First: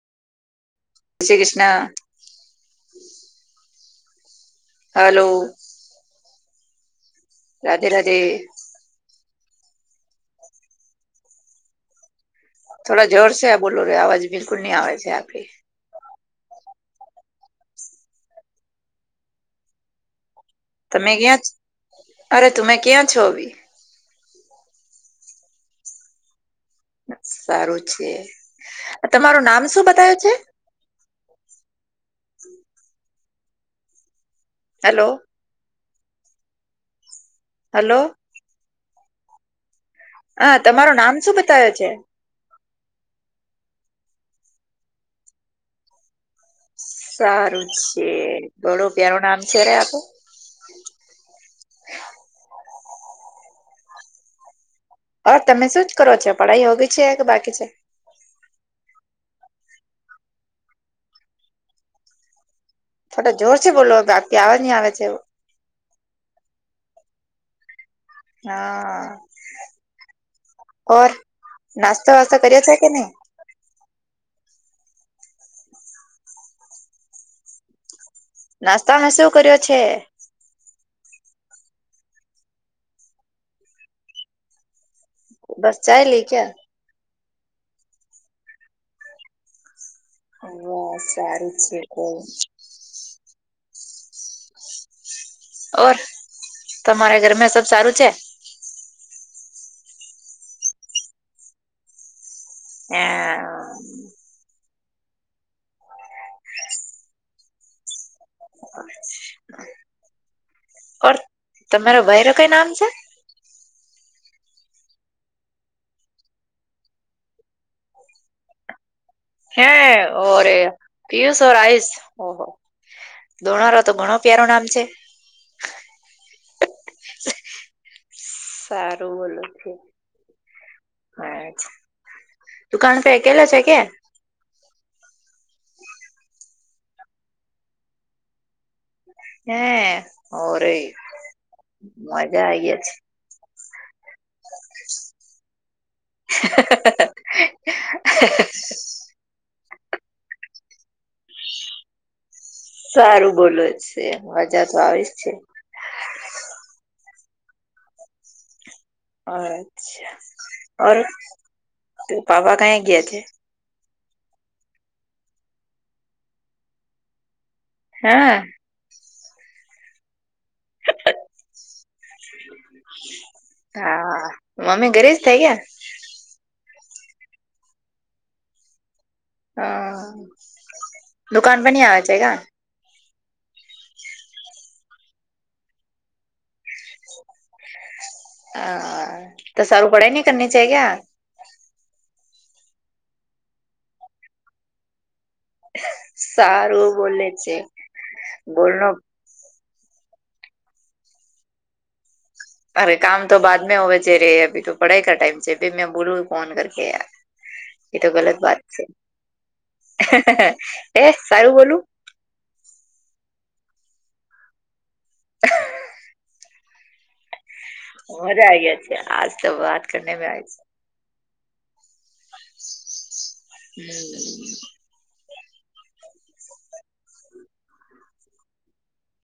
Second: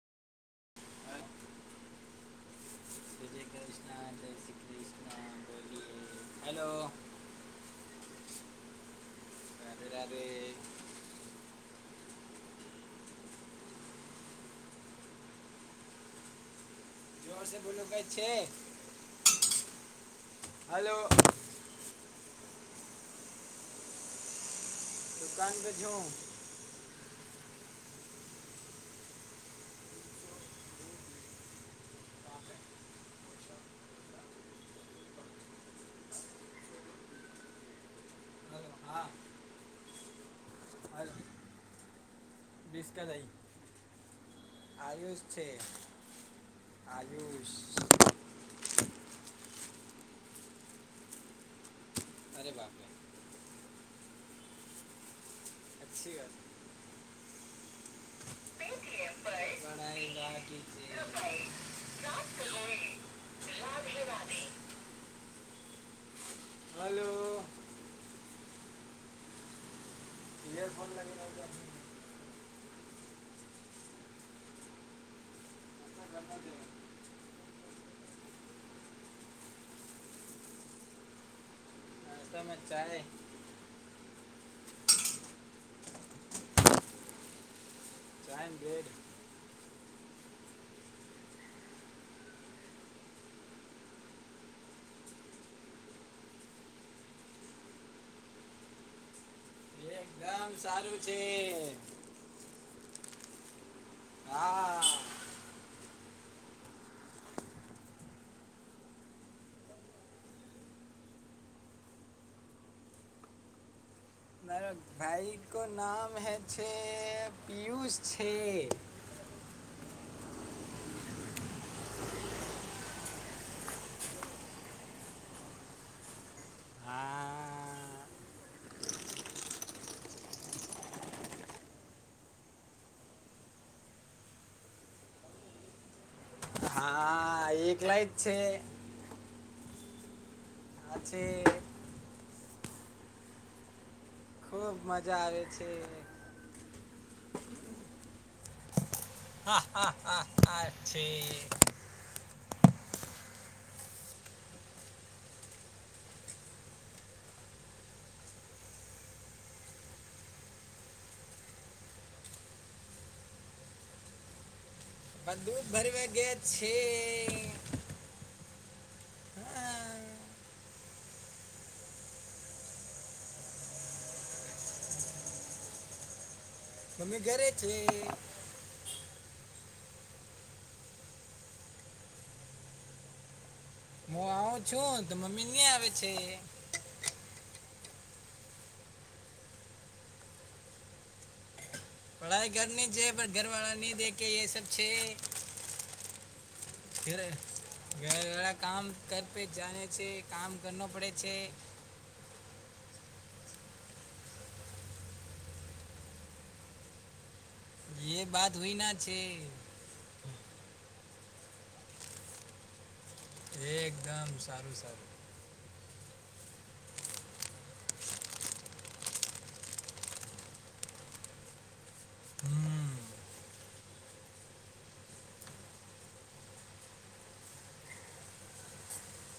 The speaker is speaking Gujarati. જય શ્રી કૃષ્ણ. વિજય કૃષ્ણ અનેય શ [unintelligible] હલો. હેલો. રાધે રાધે. અ રલેે [unintelligible] થોડા જર છે આ બોલો રો અવાજ બિલકુલ નહી આવે છે આપડી. જોરશે બોલો ક છે. હેલો તમે ક્યાં અરે તુમે ક્યાં છો ભી? દુકાન તે છુંઉ. સારું છે, તમારું નામ શું બતાયુ છે? હેલો. હલો. હેલો હા. હ તમારો નામ શું બતાવવે છે? રસકા જઈ. આયુષ છે, આયુષ. એ બડું પ્યારું નામ છે અ આપ. અરે વાહ. ઓર તમે શું જ કરો અચ્છી વાત છો પઢાઈ હોગી છે કે બાકી છે? પેટીએમ પર [unintelligible] [unintelligible] થોડા જોર સે બોલો બાથી આવવા નહી આવે છે. હલો. હા, ઇયરફોન ઓર. લગીને આવતા. નાસ્તા વાસ્તા કરી છે કે નહી? નાસ્તા ઘરમાં જ નાસ્તા હ સોવ કર્યો છે? તમે ચાય [unintelligible] બસ ચાઈ લઈ ક્યા? ટ્રાઈમ બેેડ. બ સારું છે કો. ઓર તમારા ઘરમાં સબ સારું છે? એકદમ કમ સારું છે. હા. હા. ઓર તમારો વયરો કાઈ નામ છે? ના [unintelligible] ભાઈ કે નામ હય છે પિયુષ છે. હે ઓરે, પિયુસ ઓર આયુષ. દોનારો તો ઘણો પ્યારો નામ છે. હા સારું બોલું છે. હ દુકાન ફે એકેલા છે કે? હા એકલાય જ છે. હે ઓરે આ છે મજા આયા છે. ખૂબ મજા આવેે છે. હ [unintelligible] હા હા હા હાછી. [unintelligible] સારું બોલો છે મજા તો આવી જ છે. અચ્છા, પાપા કહે ગયા છે? બ દૂધ ભરમાં ગયા છે. હા. હા. હા, મમ્મી ઘરે જ થઈ ગયા? મમ્મી ઘરે છે. હ દુકાન પણ ની આવે છે કા? હવ છું તો મમ્મી ની આવે છે. હા તો સારું પડે ન કરની ચા કે? પઢાઈ કરની છે પર ઘરવાળા ન દેખ એ સબ છે. સારું ઘરે બોલે છે ઘરે વળા કામ બોલનો કર પે જાને છે કામ કરનો પડે છે. અરે કામ તો બાદ મે હોવે છે રે અભી તો પઢાઈ કા ટાઈમ છે મેં બોલું ફોન કર કેય. એતો એ ગલત બાત હુઈ છે, ના એ સારું બોલું. એકદમ સારું સારું. મજા આ ગયા છે આજ તો વાત કર મે આઈ. હમ હમ.